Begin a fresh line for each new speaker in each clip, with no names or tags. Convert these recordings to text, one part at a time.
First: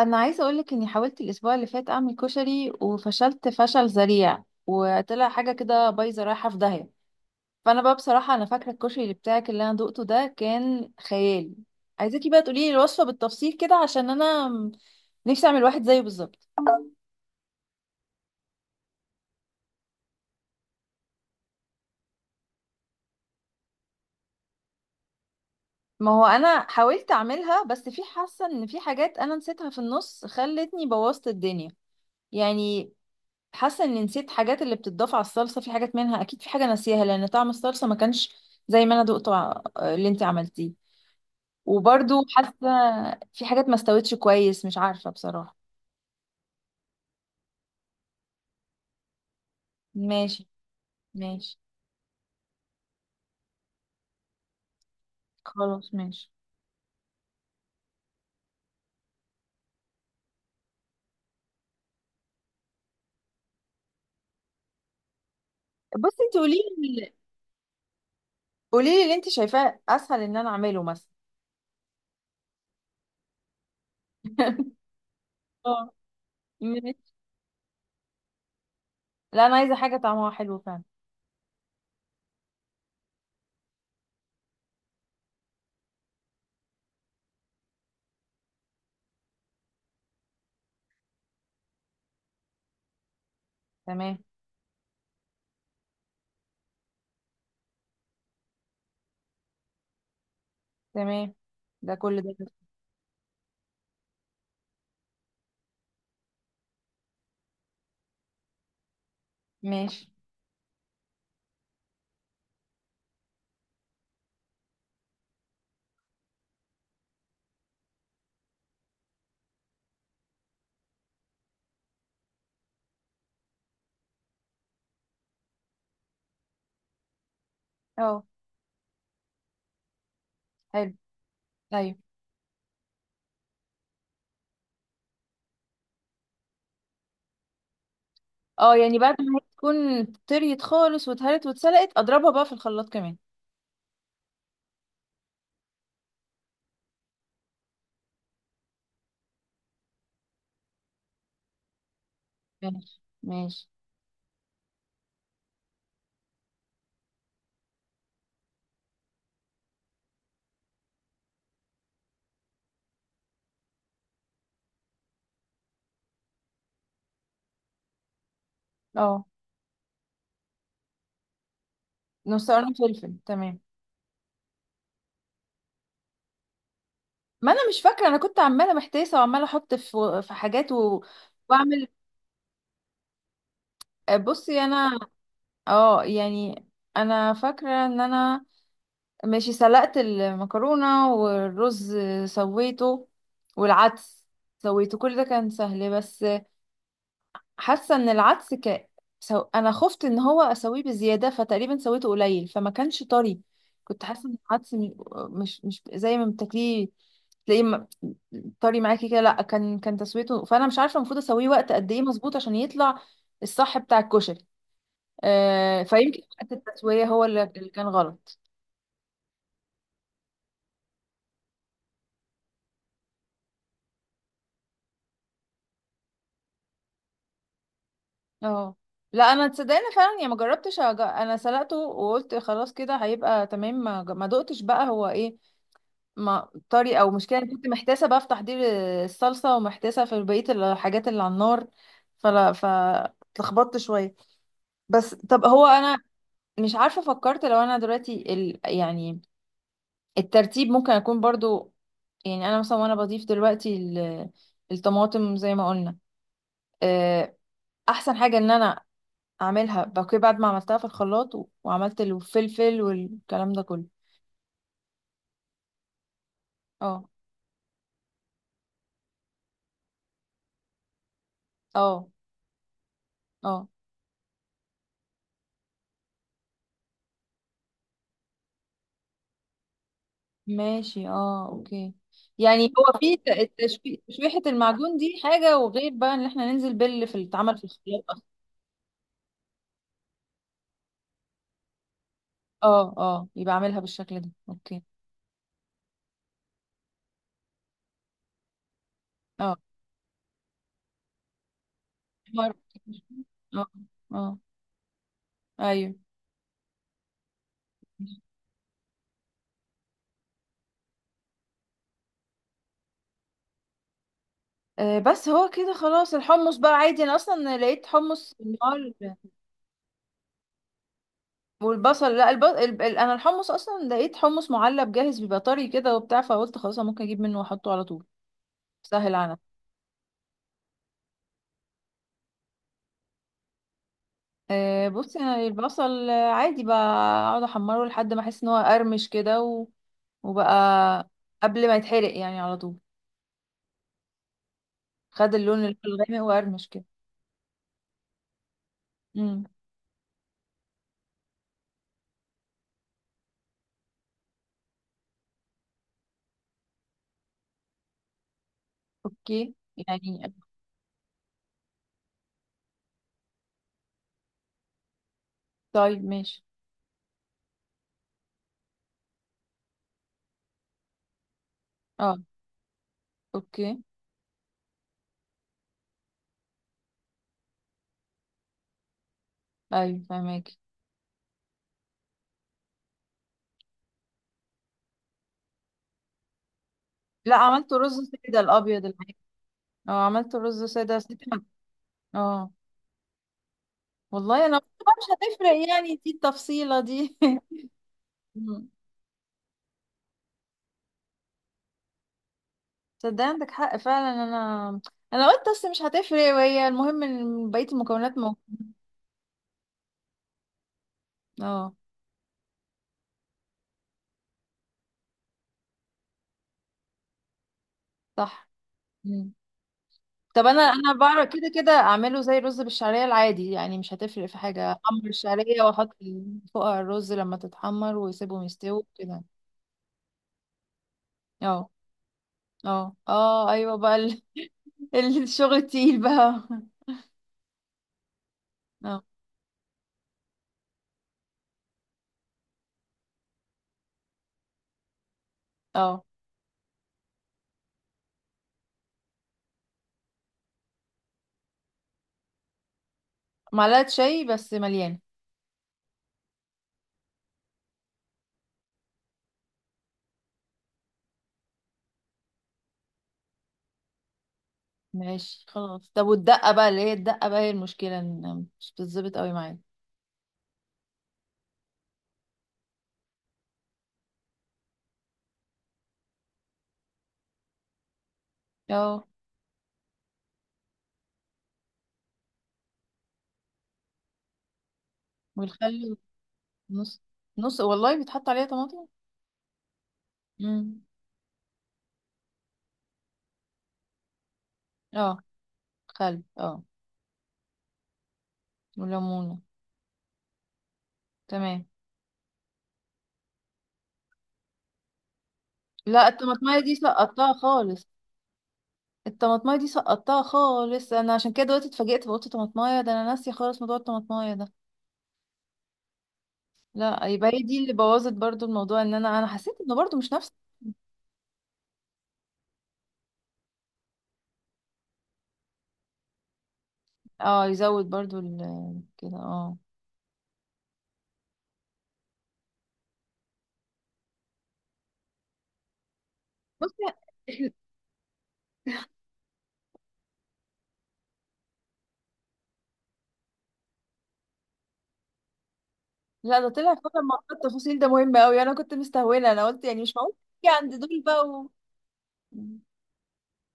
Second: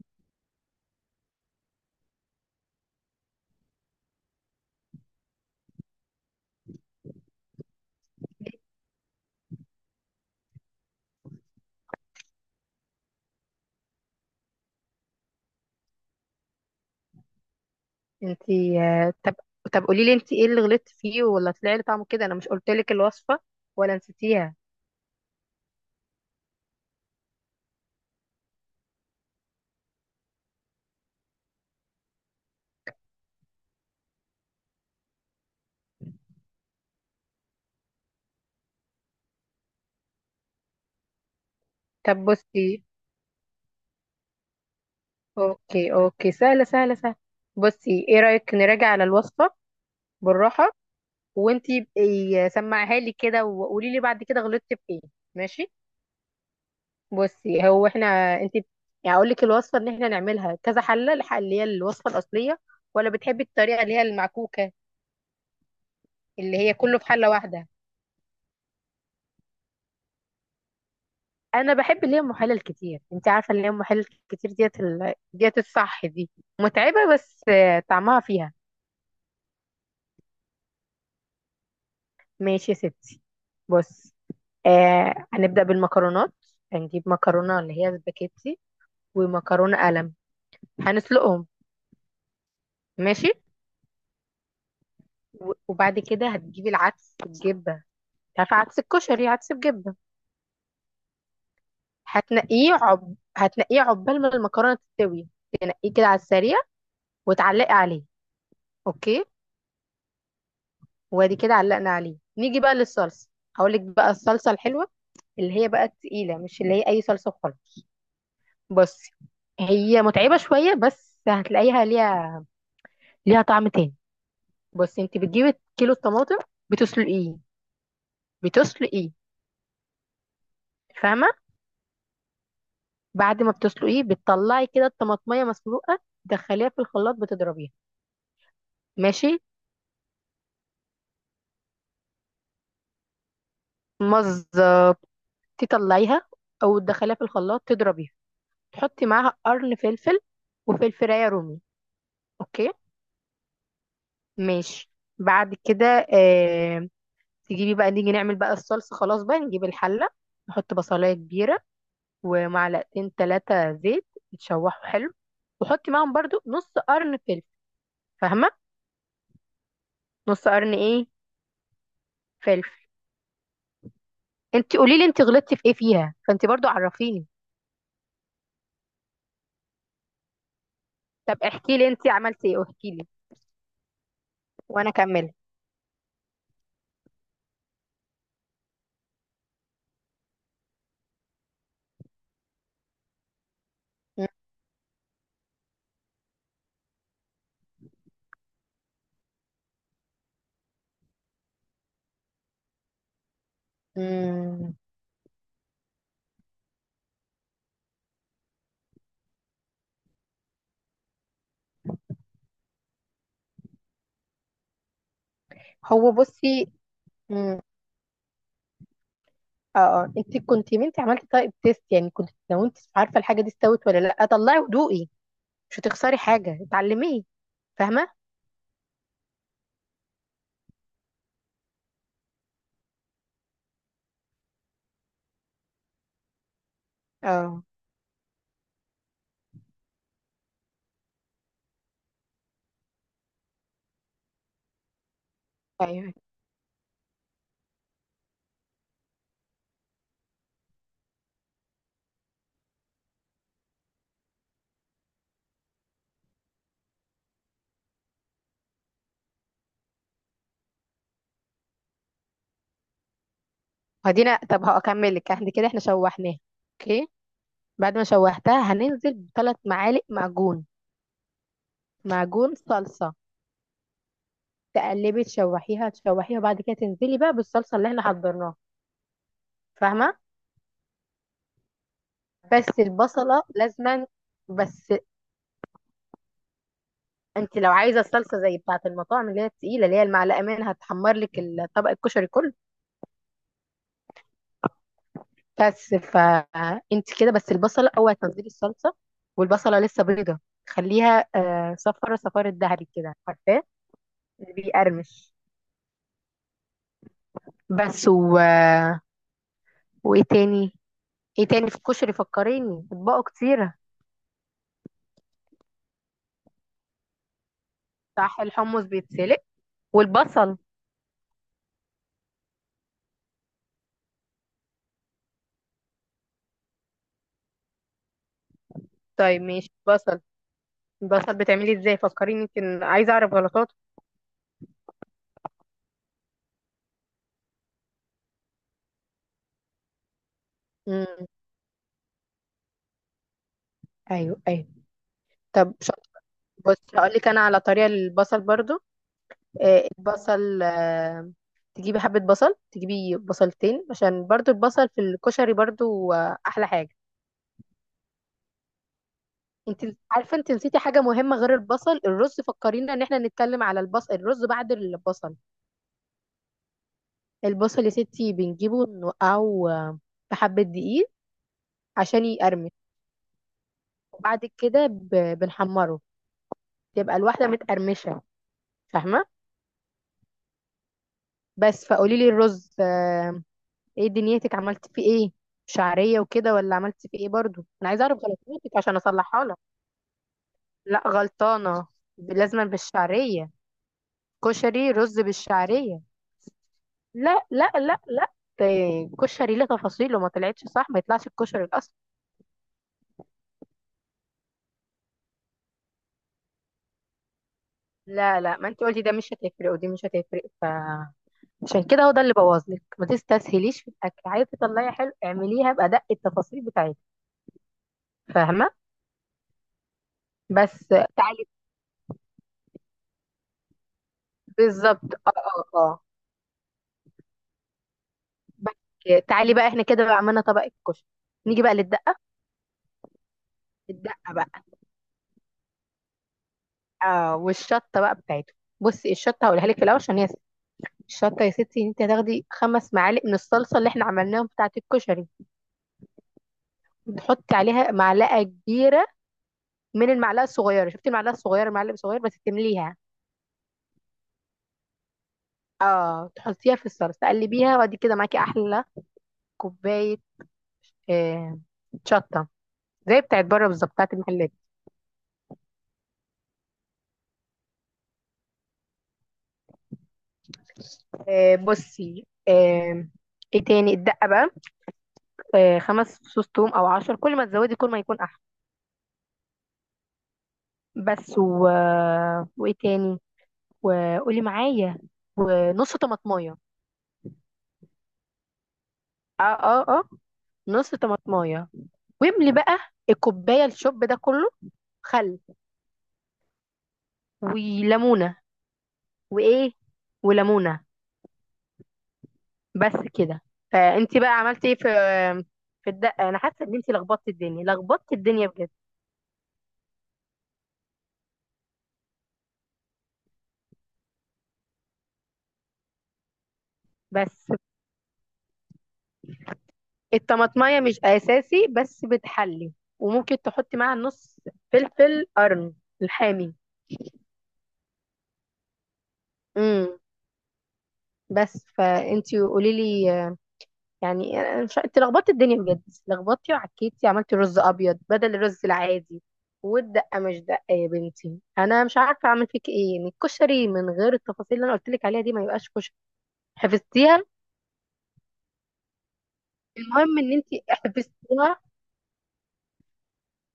انا عايزه اقولك اني حاولت الاسبوع اللي فات اعمل كشري وفشلت فشل ذريع وطلع حاجه كده بايظه رايحه في داهيه. فانا بقى بصراحه انا فاكره الكشري اللي بتاعك اللي انا دقته ده كان خيالي. عايزاكي بقى تقولي لي الوصفه بالتفصيل كده عشان انا نفسي اعمل واحد زيه بالظبط.
انتي، طب طب قولي لي انتي ايه اللي غلطتي فيه ولا طلع لي طعمه كده؟ انا مش قلت لك الوصفه ولا نسيتيها؟
ما هو انا حاولت اعملها بس في حاسه ان في حاجات انا نسيتها في النص خلتني بوظت الدنيا يعني. حاسه اني نسيت حاجات اللي بتضاف على الصلصه، في حاجات منها اكيد، في حاجه ناسيها لان طعم الصلصه ما كانش زي ما انا دقته اللي انت عملتيه. وبرضو
طب
حاسه
بصي.
في حاجات ما استوتش كويس، مش عارفه بصراحه.
اوكي، اوكي، سهله سهله سهله. بصي، ايه رايك نراجع على الوصفه
ماشي.
بالراحه؟
ماشي
وانتي بقي سمعها لي كده، وقولي لي بعد كده غلطتي في ايه. ماشي.
خلاص. ماشي
بصي، هو احنا انتي يعني اقول لك الوصفه ان احنا نعملها كذا حله، الحله اللي هي الوصفه الاصليه، ولا بتحبي الطريقه اللي هي المعكوكه
بصي انت قولي
اللي هي كله في
لي.
حله واحده؟
قولي لي اللي انت شايفاه اسهل ان انا اعمله مثلا.
انا بحب اللي هي محلل كتير، انت عارفه، اللي هي محلل كتير، ديت
اه.
الصح دي.
ماشي.
متعبه، بس طعمها فيها.
لا انا عايزه حاجه طعمها حلو فعلا.
ماشي يا ستي. بص، هنبدا بالمكرونات. هنجيب مكرونه اللي هي سباكيتي، ومكرونه قلم، هنسلقهم. ماشي.
تمام.
وبعد كده هتجيبي العدس الجبه، انت عارفه عدس الكشري، عدس بجبه.
تمام ده كل ده.
هتنقيه عقبال ما المكرونه تستوي، تنقيه كده على السريع، وتعلقي عليه. اوكي.
ماشي.
وادي كده علقنا عليه، نيجي بقى للصلصه. هقول لك بقى الصلصه الحلوه، اللي هي بقى التقيله، مش اللي هي اي صلصه وخلاص. بصي، هي متعبه شويه، بس هتلاقيها ليها طعم تاني. بصي، انت بتجيبي كيلو الطماطم، بتسلقيه،
اه
بتسلقيه.
حلو.
فاهمه؟
ايوه.
بعد ما بتسلقيه بتطلعي كده الطماطميه مسلوقه، تدخليها في الخلاط بتضربيها.
اه يعني بعد ما
ماشي،
هي تكون طريت خالص واتهرت واتسلقت اضربها بقى في الخلاط كمان.
مزه، تطلعيها او تدخليها في الخلاط تضربيها، تحطي معاها قرن فلفل وفلفلايه رومي. اوكي،
ماشي. ماشي.
ماشي. بعد كده آه تجيبي بقى، نيجي نعمل بقى الصلصة، خلاص بقى نجيب الحلة. نحط بصلاية كبيرة ومعلقتين ثلاثة زيت، يتشوحوا حلو. وحطي معاهم برضو نص قرن فلفل. فاهمة؟
اه
نص قرن ايه؟
نص قرن
فلفل.
فلفل تمام.
انت قولي لي، انت غلطتي في ايه فيها، فانت برضو عرفيني.
ما انا مش فاكره، انا كنت عماله محتاسه وعماله احط في حاجات و...
طب احكي
واعمل.
لي انت عملتي ايه، واحكي لي
بصي
وانا
انا.
اكمل.
اه يعني. انا فاكره ان انا ماشي سلقت المكرونه والرز. سويته والعدس. سويته كل ده كان سهل بس. حاسه ان العدس انا خفت ان هو اسويه بزياده فتقريبا سويته قليل فما كانش طري. كنت حاسه ان العدس
مم.
مش زي ما بتاكليه. تلاقيه طري معاكي كده، لا كان تسويته. فانا مش عارفه المفروض اسويه وقت قد ايه مظبوط عشان يطلع الصح بتاع الكشري. آه
هو
فيمكن وقت
بصي.
التسويه هو اللي
مم.
اللي كان غلط.
اه اه، انت كنت ما انت عملتي طيب تيست يعني، كنت لو انت مش عارفه الحاجه دي استوت ولا لا، طلعي ودوقي. مش هتخسري حاجة، اتعلميه. فاهمة؟
اه لا انا تصدقني فعلا يعني ما جربتش انا سلقته وقلت خلاص كده هيبقى تمام ما دقتش بقى هو ايه ما طري او مشكله. أنا
اه،
كنت محتاسه بقى في تحضير الصلصه ومحتاسه في بقيه الحاجات اللي على النار، فلا فاتلخبطت شويه. بس طب هو انا
ايوه.
مش عارفه، فكرت لو انا دلوقتي يعني الترتيب ممكن اكون برضو، يعني انا مثلا وانا بضيف دلوقتي الطماطم زي ما قلنا. آه، احسن حاجه ان انا اعملها بقى بعد ما عملتها في الخلاط وعملت الفلفل والكلام ده كله.
هدينا، طب هكمل لك، احنا كده احنا شوحناها.
اه
اوكي. بعد ما شوحتها هننزل بثلاث معالق معجون،
اه
معجون صلصة.
اه
تقلبي، تشوحيها تشوحيها، وبعد كده تنزلي بقى بالصلصة اللي احنا حضرناها. فاهمة؟
ماشي اه اوكي. يعني
بس
هو في
البصلة
التشويح،
لازما.
تشويحة
بس
المعجون دي حاجة، وغير بقى ان احنا ننزل في التعمل
انت
في
لو عايزة
الخلاط اصلا.
الصلصة زي بتاعة المطاعم اللي هي التقيلة، اللي هي المعلقة منها تحمر لك طبق الكشري كله.
اه اه يبقى اعملها بالشكل ده اوكي.
بس فانت كده، بس البصلة اوعي تنزلي الصلصة
اه
والبصلة لسه بيضة. خليها صفرة،
مر-
صفارة ذهبي كده، عارفاه،
اه اه
اللي بيقرمش.
ايوه.
بس وايه تاني، ايه تاني في الكشري فكريني، اطباقه كتيرة.
آه بس هو كده خلاص، الحمص بقى عادي، انا اصلا لقيت حمص
صح، الحمص
النهار.
بيتسلق، والبصل.
والبصل، لا انا الحمص اصلا لقيت حمص معلب جاهز بيبقى طري كده وبتاع، فقلت خلاص أنا ممكن اجيب منه واحطه على طول سهل على.
طيب ماشي، البصل بتعملي ازاي؟ فكريني، يمكن عايزة اعرف غلطاته.
آه، بصي انا البصل، آه، عادي بقى. اقعد احمره لحد ما احس ان هو قرمش كده وبقى
امم
قبل ما يتحرق يعني، على طول
ايوه، ايوه،
خد اللون
طب
اللي هو
شاطر.
الغامق وقرمش
بص
كده.
هقول لك انا على طريقة البصل برضو.
امم.
البصل، تجيبي حبة بصل، تجيبي بصلتين عشان برضو البصل في الكشري برضو أحلى حاجة.
اوكي
انت
يعني.
عارفة، انت نسيتي حاجة مهمة غير البصل، الرز. فكرينا ان احنا نتكلم على البصل، الرز بعد البصل.
طيب ماشي.
البصل يا ستي، بنجيبه نوقعه في حبة دقيق
اه
عشان يقرمش.
اوكي.
وبعد كده بنحمره، تبقى الواحدة متقرمشة. فاهمة؟
ايوه فهماكي.
بس فقولي لي، الرز ايه دنيتك عملتي فيه ايه، شعرية وكده، ولا عملتي فيه ايه؟
لا
برضو
عملت
انا
رز
عايزة اعرف
ساده
غلطاتك
الابيض
عشان
العادي.
اصلحها لك.
اه عملت رز ساده
لا،
ساده.
غلطانة،
اه
لازما بالشعرية.
والله انا قلت
كشري
بقى مش
رز
هتفرق، يعني
بالشعرية.
دي التفصيله دي؟
لا لا لا لا، ده
مم.
كشري ليه تفاصيله، ما طلعتش صح ما يطلعش الكشري الأصل.
تصدقي عندك حق فعلا، انا قلت بس مش هتفرق، وهي المهم ان بقيه المكونات
لا لا،
موجوده.
ما انت قلتي ده مش هتفرق ودي مش هتفرق،
اه
عشان كده هو ده اللي بوظلك، ما تستسهليش في الأكل، عايزة تطلعي حلو اعمليها بأدق التفاصيل بتاعتها.
صح.
فاهمة؟
مم. طب انا
بس
انا بعرف
تعالي،
كده كده اعمله زي الرز بالشعريه العادي، يعني مش هتفرق في حاجه،
بالظبط
احمر
اه
الشعريه
اه
واحط
اه،
فوقها الرز لما تتحمر واسيبهم
بس
يستووا كده.
تعالي بقى، احنا كده بقى عملنا طبق الكشري، نيجي
اه
بقى للدقة.
اه اه ايوه بقى
الدقة بقى.
الشغل التقيل بقى.
اه، والشطه بقى بتاعته.
اه
بصي، الشطه هقولها لك في الاول عشان هي، الشطه يا ستي انت هتاخدي خمس معالق من الصلصه اللي احنا عملناهم بتاعه الكشري.
اه
تحطي عليها معلقه كبيره من المعلقه الصغيره، شفتي المعلقه الصغيره، معلقه صغير بس تمليها.
معلقه شاي بس مليانه.
اه، تحطيها في الصلصه تقلبيها، وادي كده معاكي احلى كوبايه آه شطه، زي بتاعت بره بالظبط، بتاعت المحلات.
ماشي خلاص. طب والدقه بقى، اللي هي الدقه بقى هي المشكله، إن مش بتظبط قوي معايا.
بصي، ايه تاني؟ الدقه بقى. خمس فصوص توم او عشر، كل ما تزودي كل ما يكون احلى.
اه
بس و... آه، وايه تاني؟ وقولي معايا، ونص
والخل.
طماطمايه.
نص؟ نص والله بيتحط عليها طماطم؟
اه اه اه،
امم.
نص طماطمايه. واملي بقى الكوبايه الشوب ده كله.
اه
خل،
خل اه.
وليمونه.
وليمون.
وايه؟ وليمونه.
تمام.
بس كده. فانتي بقى عملتي ايه في
لا
الدقه؟ انا
الطماطمايه
حاسه
دي
ان انتي لخبطتي
سقطتها
الدنيا
خالص.
لخبطتي الدنيا بجد.
الطماطمايه دي سقطتها خالص انا، عشان كده دلوقتي اتفاجئت فقلت طماطمايه، ده انا ناسيه خالص موضوع الطماطمايه ده. لا يبقى
بس
هي دي اللي بوظت برضو الموضوع، ان انا حسيت انه برضو مش نفس.
الطماطمايه مش اساسي بس بتحلي، وممكن تحطي معاها نص فلفل قرن الحامي.
اه يزود برضو كده اه.
امم بس فانتي قولي لي، يعني أنا مش، انت لخبطت الدنيا بجد، لخبطتي
بصي
وعكيتي، عملتي
إحنا-
رز ابيض بدل الرز العادي. والدقه مش دقه، يا بنتي انا مش عارفه اعمل فيك ايه، ان الكشري من غير التفاصيل اللي انا قلت لك عليها دي ما يبقاش كشري.
لا ده طلع فعلا
حفظتيها.
موضوع التفاصيل ده مهم قوي، انا كنت مستهونه، انا قلت يعني مش معقول
المهم ان انت
تيجي عند دول بقى و...
حفظتيها،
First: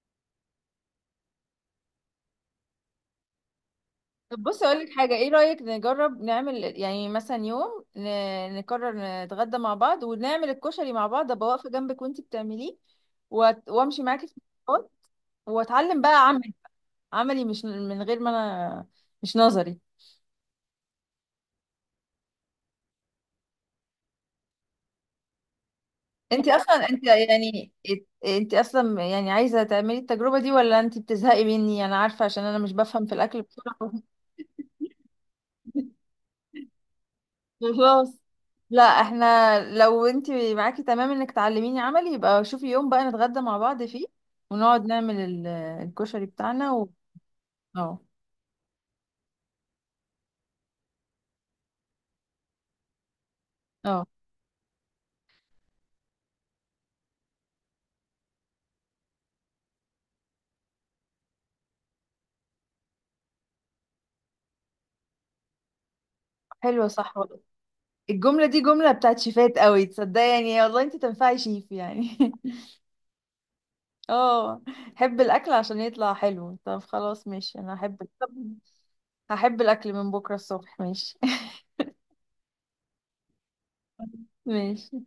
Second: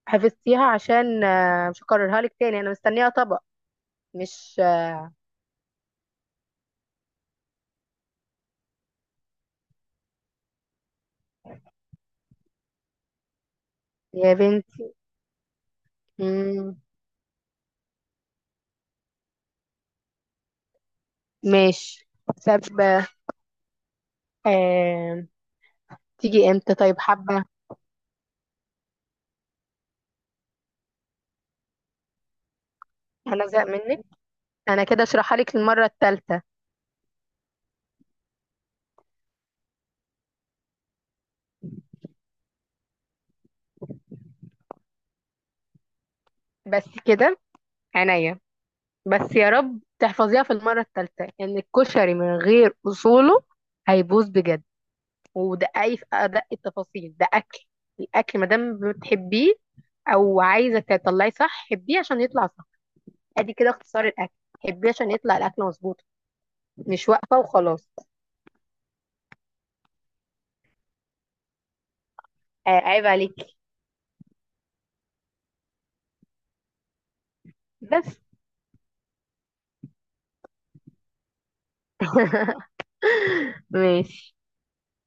حفظتيها عشان مش هكررها لك تاني، انا مستنيه طبق.
طب
مش
بص اقول لك حاجه، ايه رايك نجرب نعمل يعني مثلا يوم نقرر نتغدى مع بعض ونعمل الكشري مع بعض، ابقى واقفه جنبك وانتي بتعمليه وامشي معاكي
يا
في الخطوات،
بنتي.
واتعلم بقى عملي،
مم،
عملي مش من غير ما انا، مش نظري.
ماشي. سبة. آه.
انت
تيجي امتى
اصلا
طيب،
انت
حبه.
يعني انت اصلا يعني عايزه تعملي التجربه دي ولا انت بتزهقي مني؟ انا عارفه عشان انا مش بفهم في الاكل
انا زهق
بسرعه.
منك، انا كده اشرحها لك المره الثالثه.
خلاص. لا احنا لو انت معاكي تمام انك تعلميني عملي، يبقى شوفي يوم بقى نتغدى مع بعض فيه ونقعد نعمل الكشري بتاعنا و...
بس كده،
اه
عينيا. بس يا رب تحفظيها في المرة الثالثة، ان الكشري من غير اصوله
اه.
هيبوظ بجد. ودققي في ادق التفاصيل، ده اكل، الاكل ما دام بتحبيه او عايزه تطلعي صح، حبيه عشان يطلع صح. ادي كده اختصار الاكل، حبيه عشان يطلع الاكل مظبوط،
حلوة
مش
صح والله.
واقفه وخلاص.
الجملة دي جملة بتاعت شيفات قوي، تصدقي يعني والله انت تنفعي شيف يعني.
عيب عليكي
اه. حب الاكل عشان يطلع حلو. طب خلاص ماشي، انا احب.
بس.
طب هحب الاكل من بكرة الصبح ماشي.
ماشي.
ماشي.